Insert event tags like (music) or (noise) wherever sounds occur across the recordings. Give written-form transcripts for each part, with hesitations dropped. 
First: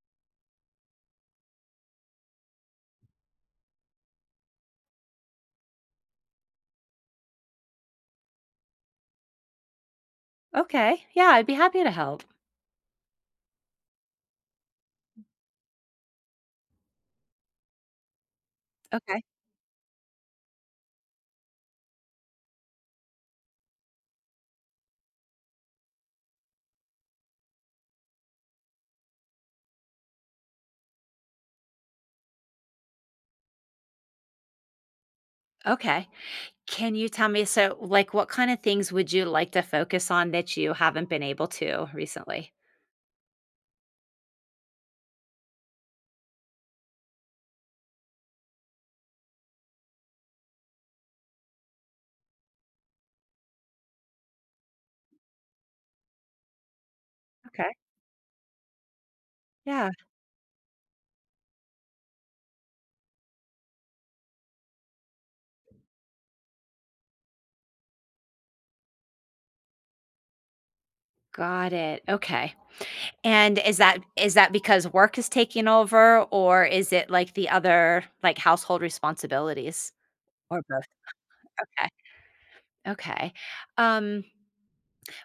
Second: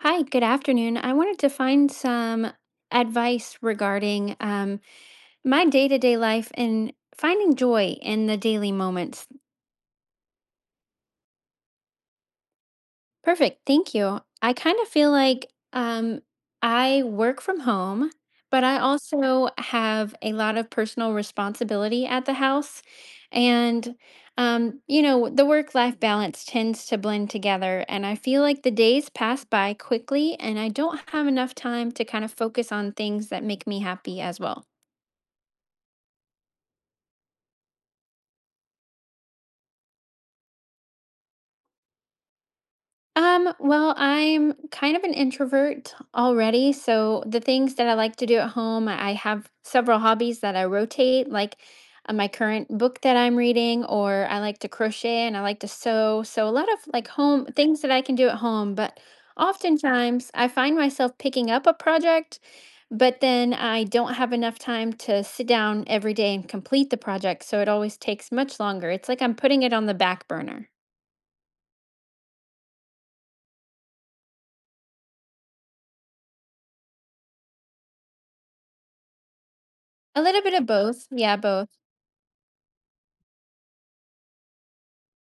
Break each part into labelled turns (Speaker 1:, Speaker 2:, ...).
Speaker 1: Hi, good afternoon. I wanted to find some advice regarding my day-to-day life and finding joy in the daily moments.
Speaker 2: Okay. Yeah, I'd be happy to help.
Speaker 1: Perfect. Thank you. I kind of feel like I work from home, but I
Speaker 2: Okay.
Speaker 1: also have a lot of personal responsibility at the house. And, the work life balance tends to blend together. And I feel like the days pass by quickly, and I don't have enough time to kind of focus on things that make me happy as well.
Speaker 2: Okay. Can you tell me what kind of things would you like to focus on that you haven't been able to recently?
Speaker 1: Well, I'm kind of an introvert already, so the things that I like to do at home, I have several hobbies that I rotate, like my current book that I'm reading, or I like to crochet and I like to sew. So a lot of like home
Speaker 2: Okay.
Speaker 1: things that I can do at home, but
Speaker 2: Yeah.
Speaker 1: oftentimes I find myself picking up a project, but then I don't have enough time to sit down every day and complete the project, so it always takes much longer. It's like I'm putting it on the back burner.
Speaker 2: Got it. Okay. And is that because work is taking over, or is it like the other like household responsibilities
Speaker 1: A little bit
Speaker 2: or
Speaker 1: of
Speaker 2: both?
Speaker 1: both. Yeah, both.
Speaker 2: Okay. Okay. Um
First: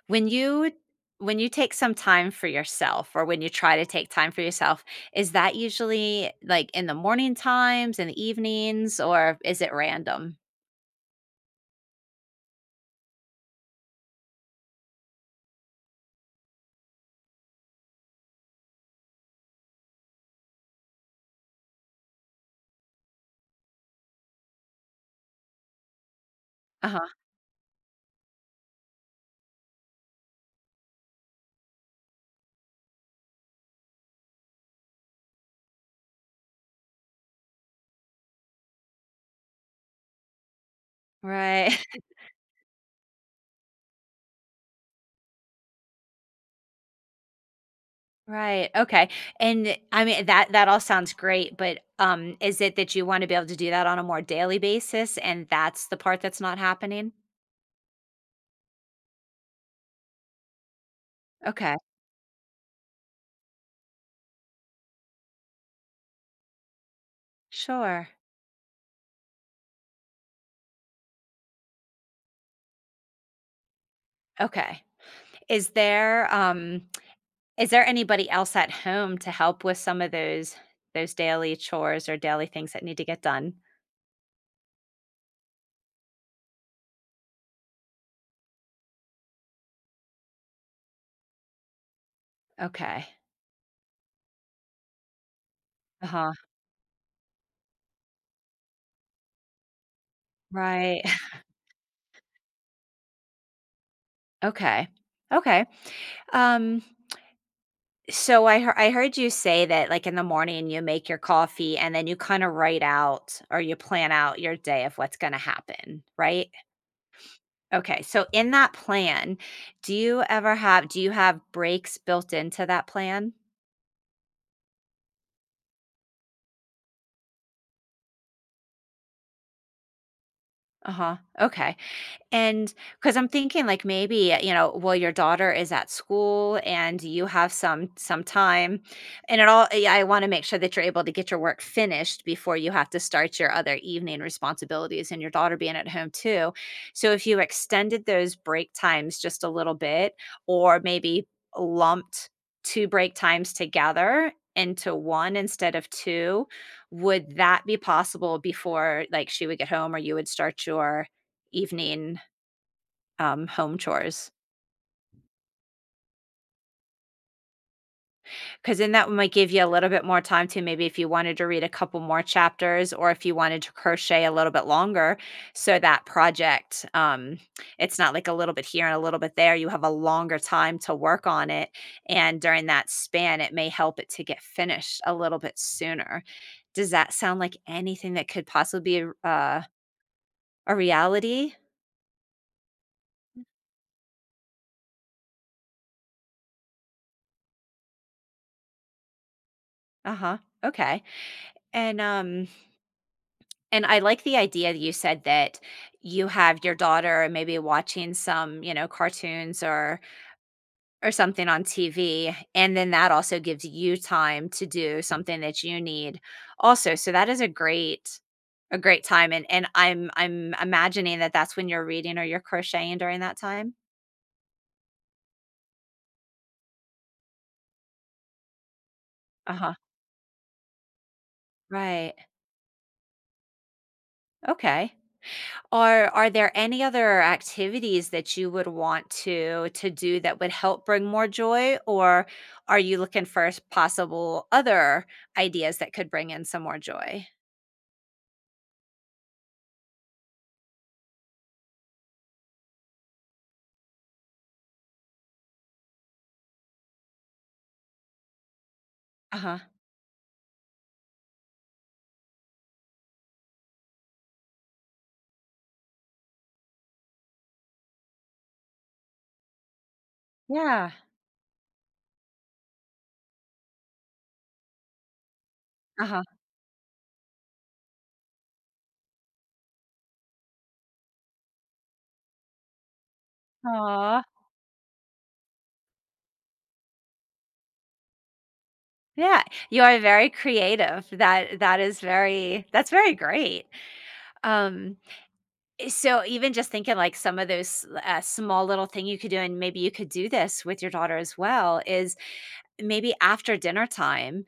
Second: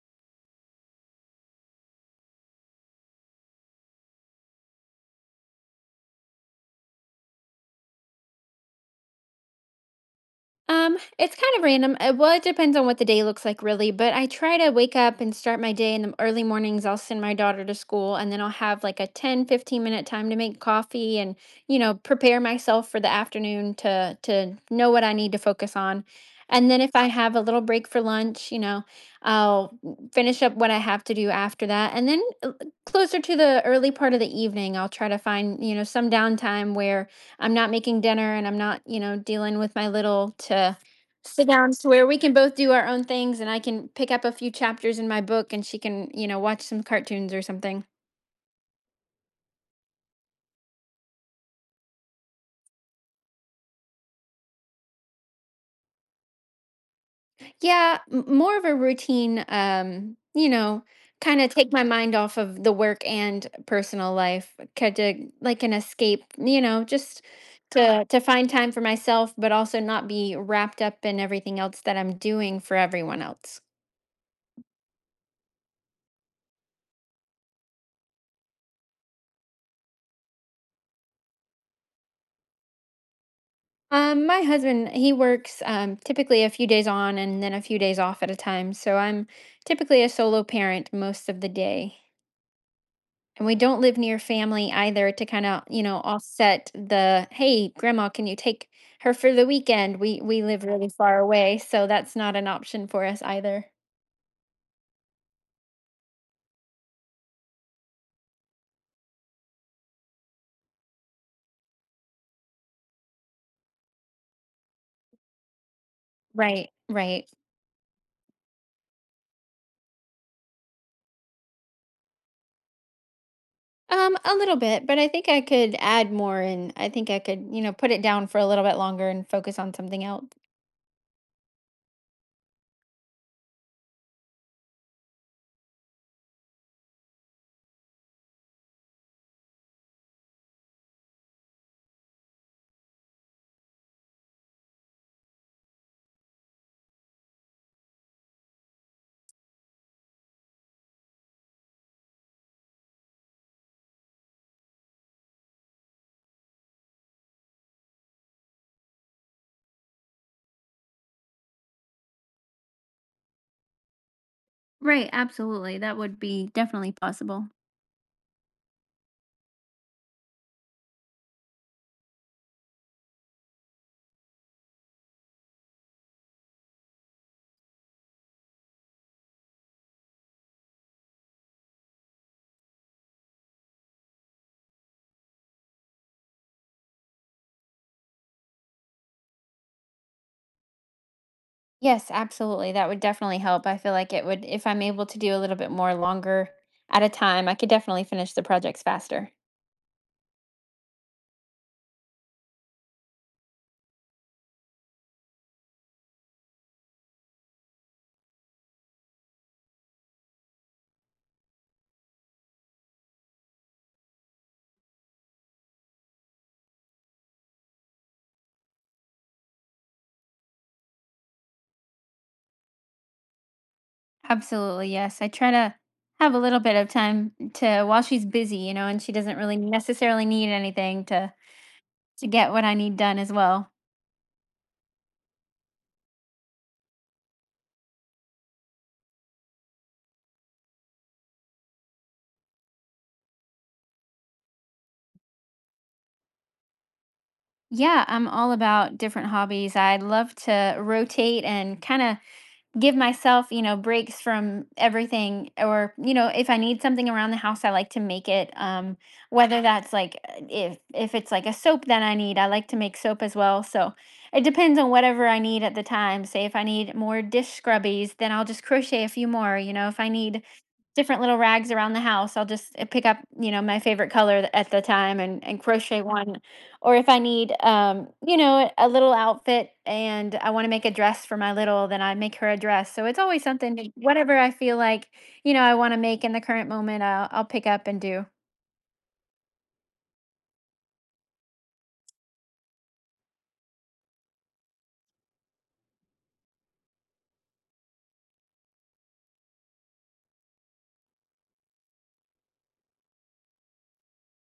Speaker 2: When you when you take some time for yourself, or when you try to take time for yourself, is that usually, like, in the morning times, in the evenings, or is it random?
Speaker 1: It's kind of random. Well, it depends on what the day looks like, really. But I try to wake up and start my day in the early mornings. I'll send my daughter to school and then I'll have like a ten, 15 minute time to make coffee and prepare myself for the afternoon to know what I need to focus on. And then if I
Speaker 2: Uh-huh.
Speaker 1: have a little break for lunch, I'll finish up what I have to do after that. And then closer to the early part of the evening, I'll try to find, you know, some downtime where I'm not making dinner and I'm not, you know, dealing with my little to sit down
Speaker 2: Right.
Speaker 1: to where
Speaker 2: (laughs)
Speaker 1: we can both do our own things and I can pick up a few chapters in my book and she can, you know, watch some cartoons or something.
Speaker 2: Right, okay, and, I mean, that that all sounds great, but, is it that you wanna be able to do that on a more daily basis, and that's the part that's not happening?
Speaker 1: Yeah, more of a routine, kind of take
Speaker 2: Okay,
Speaker 1: my mind off of the work and personal life, kind of like an escape, you know, just to
Speaker 2: sure.
Speaker 1: to find time for myself but also not be wrapped up in everything else that I'm doing for everyone else.
Speaker 2: Okay. Is there, is there anybody else at home to help with some of those daily chores or daily things that need to get done?
Speaker 1: My husband, he works typically a few days on and then a few days off at a time. So I'm typically a solo parent most of the day.
Speaker 2: Okay.
Speaker 1: And we don't live near family either to kind of, you know,
Speaker 2: Uh-huh.
Speaker 1: offset the, hey, grandma, can you take her for the weekend? We live really
Speaker 2: Right.
Speaker 1: far
Speaker 2: (laughs)
Speaker 1: away, so that's not an option for us either.
Speaker 2: Okay. Okay. Um, so I heard you say that, like, in the morning you make your coffee and then you kind of write out or you plan out your day of what's going to happen, right?
Speaker 1: Right, right.
Speaker 2: Okay. So in that plan, do you have breaks built into that plan?
Speaker 1: A little bit, but I think I could add more and I think I could, you know, put it down for a little bit longer and focus on something else.
Speaker 2: Uh-huh. Okay. And because I'm thinking, like, maybe, you know, well, your daughter is at school and you have some time. And it all yeah, I want to make sure that you're able to get your work finished before you have to start your other evening responsibilities and your daughter being at home too. So if you extended those break times just a little bit, or maybe lumped two break times together into one instead of two, would that be possible before, like, she would get home or you would start your evening home chores?
Speaker 1: Right, absolutely. That would be definitely possible.
Speaker 2: Because then that might give you a little bit more time, to maybe if you wanted to read a couple more chapters, or if you wanted to crochet a little bit longer, so that project, it's not like a little bit here and a little bit there, you have a longer time to work on it, and during that span, it may help it to get finished a little bit sooner. Does that sound like anything that could possibly be uh, a reality?
Speaker 1: Yes, absolutely. That would definitely help. I feel like it would if I'm able to do a little bit more longer at a time, I could definitely finish the projects faster.
Speaker 2: Uh-huh, okay, and, and I like the idea that you said, that you have your daughter maybe watching some, you know, cartoons or something on TV, and then that also gives you time to do something that you need also. So that is a great time, and I'm imagining that that's when you're reading or you're crocheting during that time?
Speaker 1: Absolutely. Yes. I try to have a little bit of time to while she's busy, you know, and she doesn't really
Speaker 2: Uh-huh.
Speaker 1: necessarily need anything to
Speaker 2: Right.
Speaker 1: to get what I need done as well.
Speaker 2: Okay. Are there any other activities that you would want to do that would help bring more joy? Or are you looking for s possible other ideas that could bring in some more joy?
Speaker 1: Yeah, I'm all about different hobbies. I'd love to rotate and kind of give myself, you know, breaks from everything or, you know, if I need something around the house, I like to make it
Speaker 2: Uh-huh.
Speaker 1: whether that's like if it's like a soap that I need, I like to make soap as well. So, it depends on whatever I need at the time. Say if I need more dish scrubbies, then I'll just crochet a few more, you know, if I need
Speaker 2: Yeah.
Speaker 1: different little rags around the house, I'll just pick up, you know, my favorite color at the time and crochet
Speaker 2: Uh-huh.
Speaker 1: one or if I need, you know, a little outfit and I want to make a dress for my little, then I make her a dress. So it's always something,
Speaker 2: Aw.
Speaker 1: whatever I feel like, you know, I want to make in the current moment, I'll pick up and do.
Speaker 2: Yeah. You are very creative. That is very that's very great. Um, so even just thinking like some of those, small little thing you could do, and maybe you could do this with your daughter as well, is maybe after dinner time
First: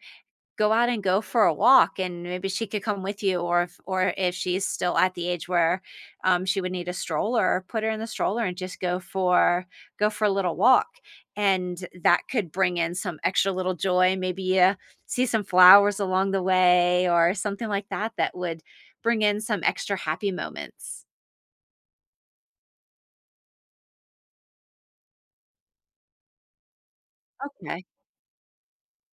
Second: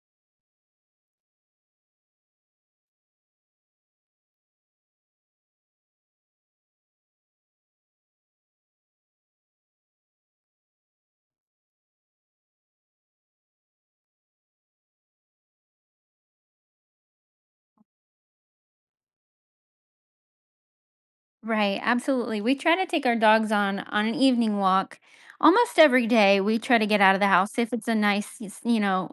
Speaker 2: go out and go for a walk, and maybe she could come with you. Or if she's still at the age where she would need a stroller, put her in the stroller and just go for a little walk, and that could bring in some extra little joy. Maybe you see some flowers along the way or something like that, that would bring in some extra happy moments.
Speaker 1: Right, absolutely. We try to take our dogs on an evening walk almost every day. We try to get out of the house if
Speaker 2: Okay.
Speaker 1: it's a nice, s- you know,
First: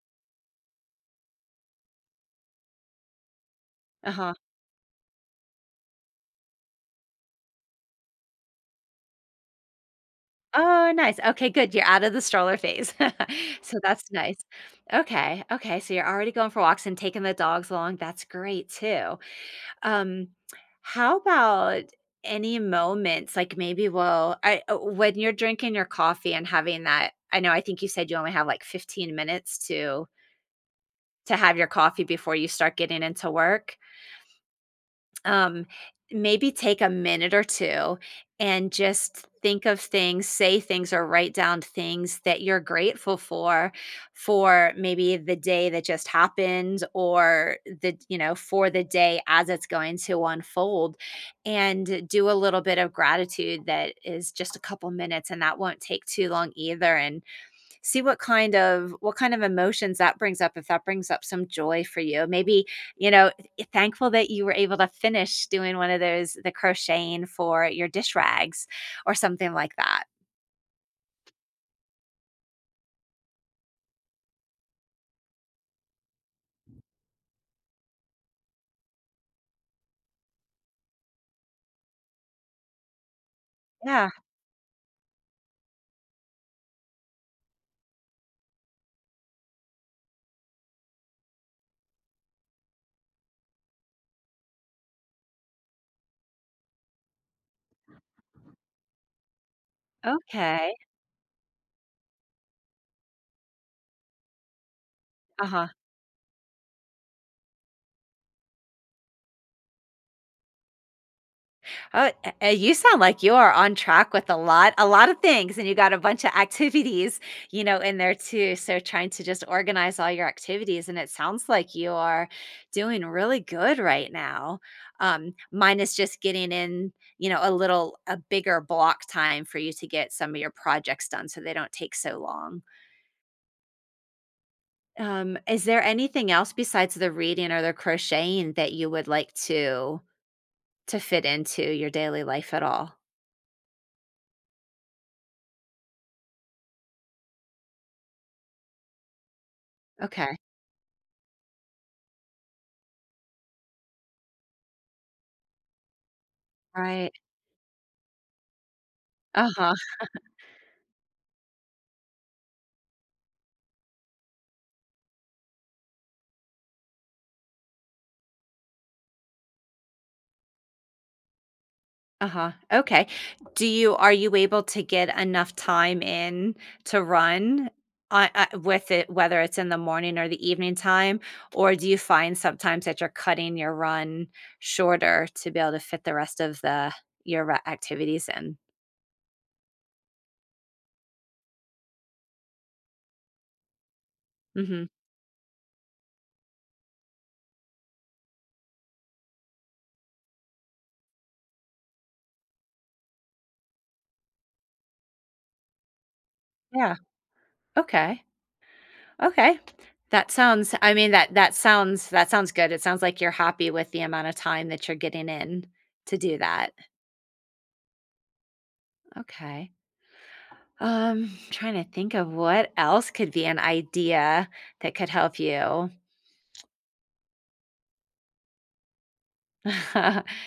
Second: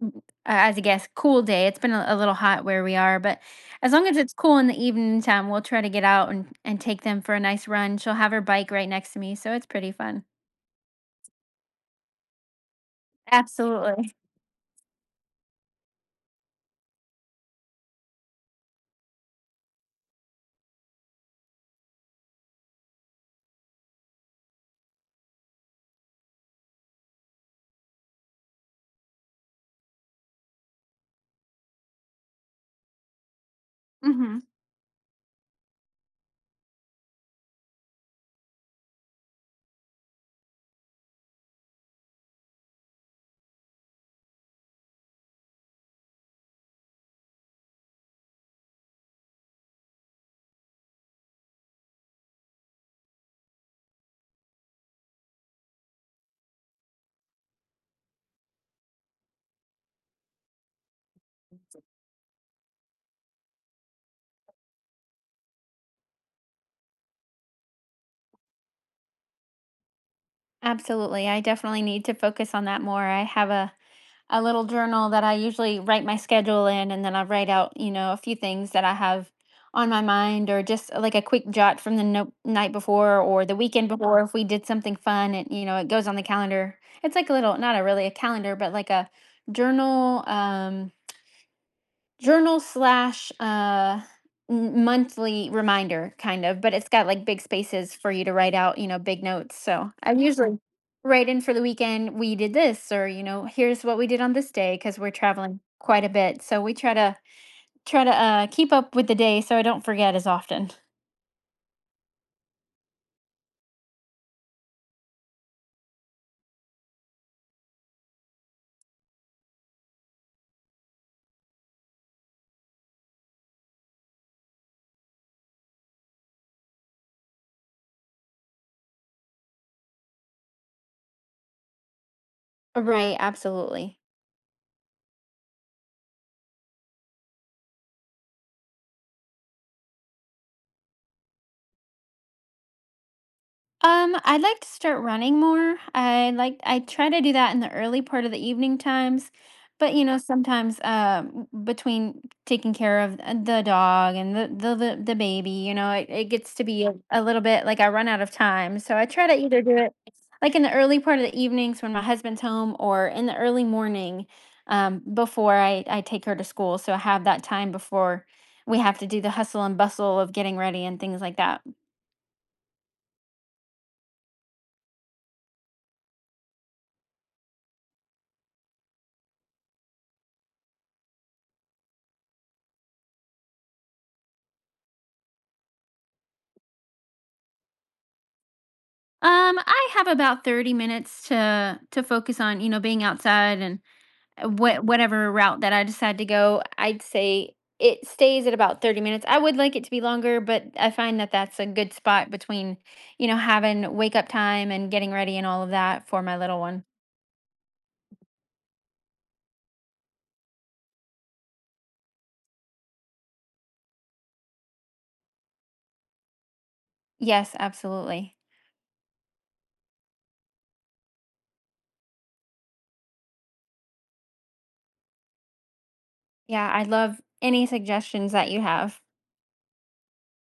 Speaker 1: w- as I guess, cool day. It's been a little hot where we are, but as long as it's
Speaker 2: Uh-huh.
Speaker 1: cool in the evening time, we'll try to get out and take them for a nice run. She'll have her bike right next to me, so it's pretty fun.
Speaker 2: Oh, nice. Okay, good. You're out of the stroller phase. (laughs) So that's
Speaker 1: Absolutely.
Speaker 2: nice. Okay, okay, so you're already going for walks and taking the dogs along, that's great too. Um, how about any moments, like maybe well, I when you're drinking your coffee and having that, I know I think you said you only have like 15 minutes to have your coffee before you start getting into work.
Speaker 1: hmm
Speaker 2: Um, maybe take a minute or two and just think of things, say things or write down things that you're grateful for maybe the day that just happened or the, you know, for the day as it's going to unfold, and do a little bit of gratitude. That is just a couple minutes, and that won't take too long either, and see what kind of emotions that brings up, if that brings up some joy for you. Maybe, you know, thankful that you were able to finish doing one of those, the crocheting for your dish rags or something like that.
Speaker 1: Absolutely. I definitely need to focus on that more. I have a little journal that I usually write my schedule in, and then I write out, you know, a few things that I have on my mind, or just like a quick jot from the night before or the weekend
Speaker 2: Yeah.
Speaker 1: before if we did something fun, and you know, it goes on the calendar. It's like a little, not a really a calendar, but like a journal. Journal slash monthly reminder kind of, but it's got like big spaces for you to write out, you know, big notes, so I usually
Speaker 2: Okay.
Speaker 1: write in for the weekend we did this, or you know, here's what we did on this day because we're traveling
Speaker 2: Uh-huh.
Speaker 1: quite a bit, so we try to keep up with the day so I don't forget as often.
Speaker 2: Oh, you sound like you are on track with a lot of things, and you got a bunch of activities, you know, in there too. So trying to just organize all your activities, and it sounds like you are doing really good right now. Mine is just getting in, you know, a little a bigger block time for you to get some of your projects done so they don't take so long.
Speaker 1: Right, absolutely.
Speaker 2: Is there anything else besides the reading or the crocheting that you would like to fit into your daily life at all?
Speaker 1: I'd like to start running more. I try to do that in the early part of the evening times, but you know,
Speaker 2: Okay.
Speaker 1: sometimes between taking care of the dog and the baby, you know, it gets to be
Speaker 2: Right.
Speaker 1: a little bit like I run out of time. So I try to either
Speaker 2: Uh-huh,
Speaker 1: do it like in the early part of the evenings when my husband's home or in the early morning before I take her to school. So I have that time before we have to do the hustle and bustle of getting ready and things like that.
Speaker 2: uh-huh, okay. Do you Are you able to get enough time in to run, with it, whether it's in the morning or the evening time? Or do you find sometimes that you're cutting your run shorter to be able to fit the rest of the your re activities in?
Speaker 1: I have about 30 minutes to focus on, you know, being outside and
Speaker 2: Mhm,
Speaker 1: whatever route that I decide to go. I'd say it stays at about 30 minutes. I would like it to be longer, but I find that that's a good spot between, you know, having wake up time and getting ready and all of that for my little one.
Speaker 2: yeah, okay, okay. That sounds that that sounds, that sounds good. It sounds like you're happy with the amount of time that you're getting in to do that,
Speaker 1: Yes, absolutely.
Speaker 2: okay. Trying to think of what else could be an idea that could help you.
Speaker 1: Yeah, I love any suggestions that you have.
Speaker 2: (laughs)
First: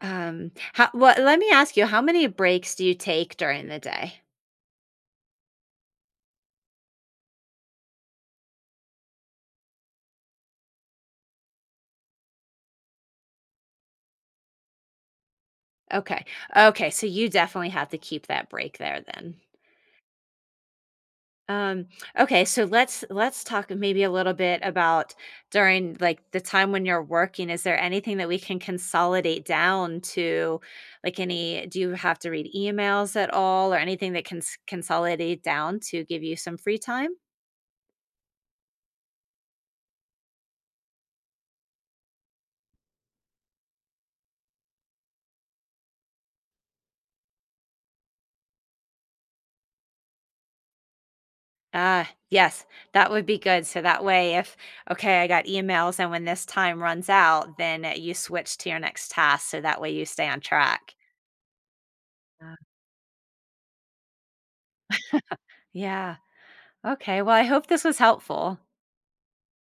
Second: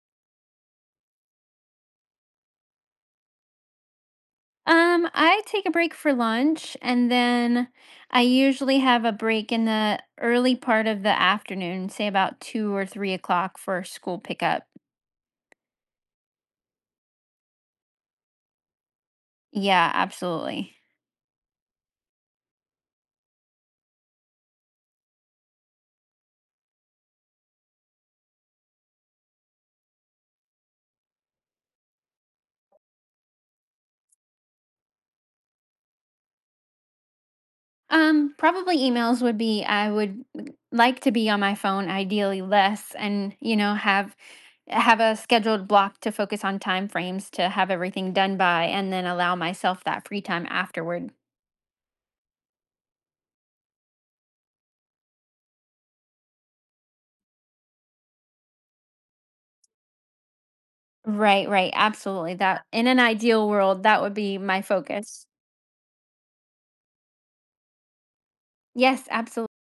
Speaker 2: Um, how, well, let me ask you, how many breaks do you take during the day?
Speaker 1: I take a break for lunch and then I usually have a break in the early part of the afternoon, say about 2 or 3 o'clock for school pickup.
Speaker 2: Okay. Okay. So you definitely have to keep that break there then.
Speaker 1: Yeah, absolutely.
Speaker 2: Um, okay, so let's talk maybe a little bit about, during like the time when you're working, is there anything that we can consolidate down to, like, any do you have to read emails at all or anything that can consolidate down to give you some free time?
Speaker 1: Probably emails would be I would like to be on my phone, ideally less, and you know, have a scheduled block to focus on time frames to have everything done by and then allow myself that free time afterward.
Speaker 2: Ah, yes, that would be good. So that way if, okay, I got emails and when this time runs out, then you switch to your next task, so that way you stay on track.
Speaker 1: Right, right, absolutely.
Speaker 2: Yeah.
Speaker 1: That in an ideal world, that would be my focus.
Speaker 2: Yeah. Okay. Well, I hope this was helpful.
Speaker 1: Yes, absolutely.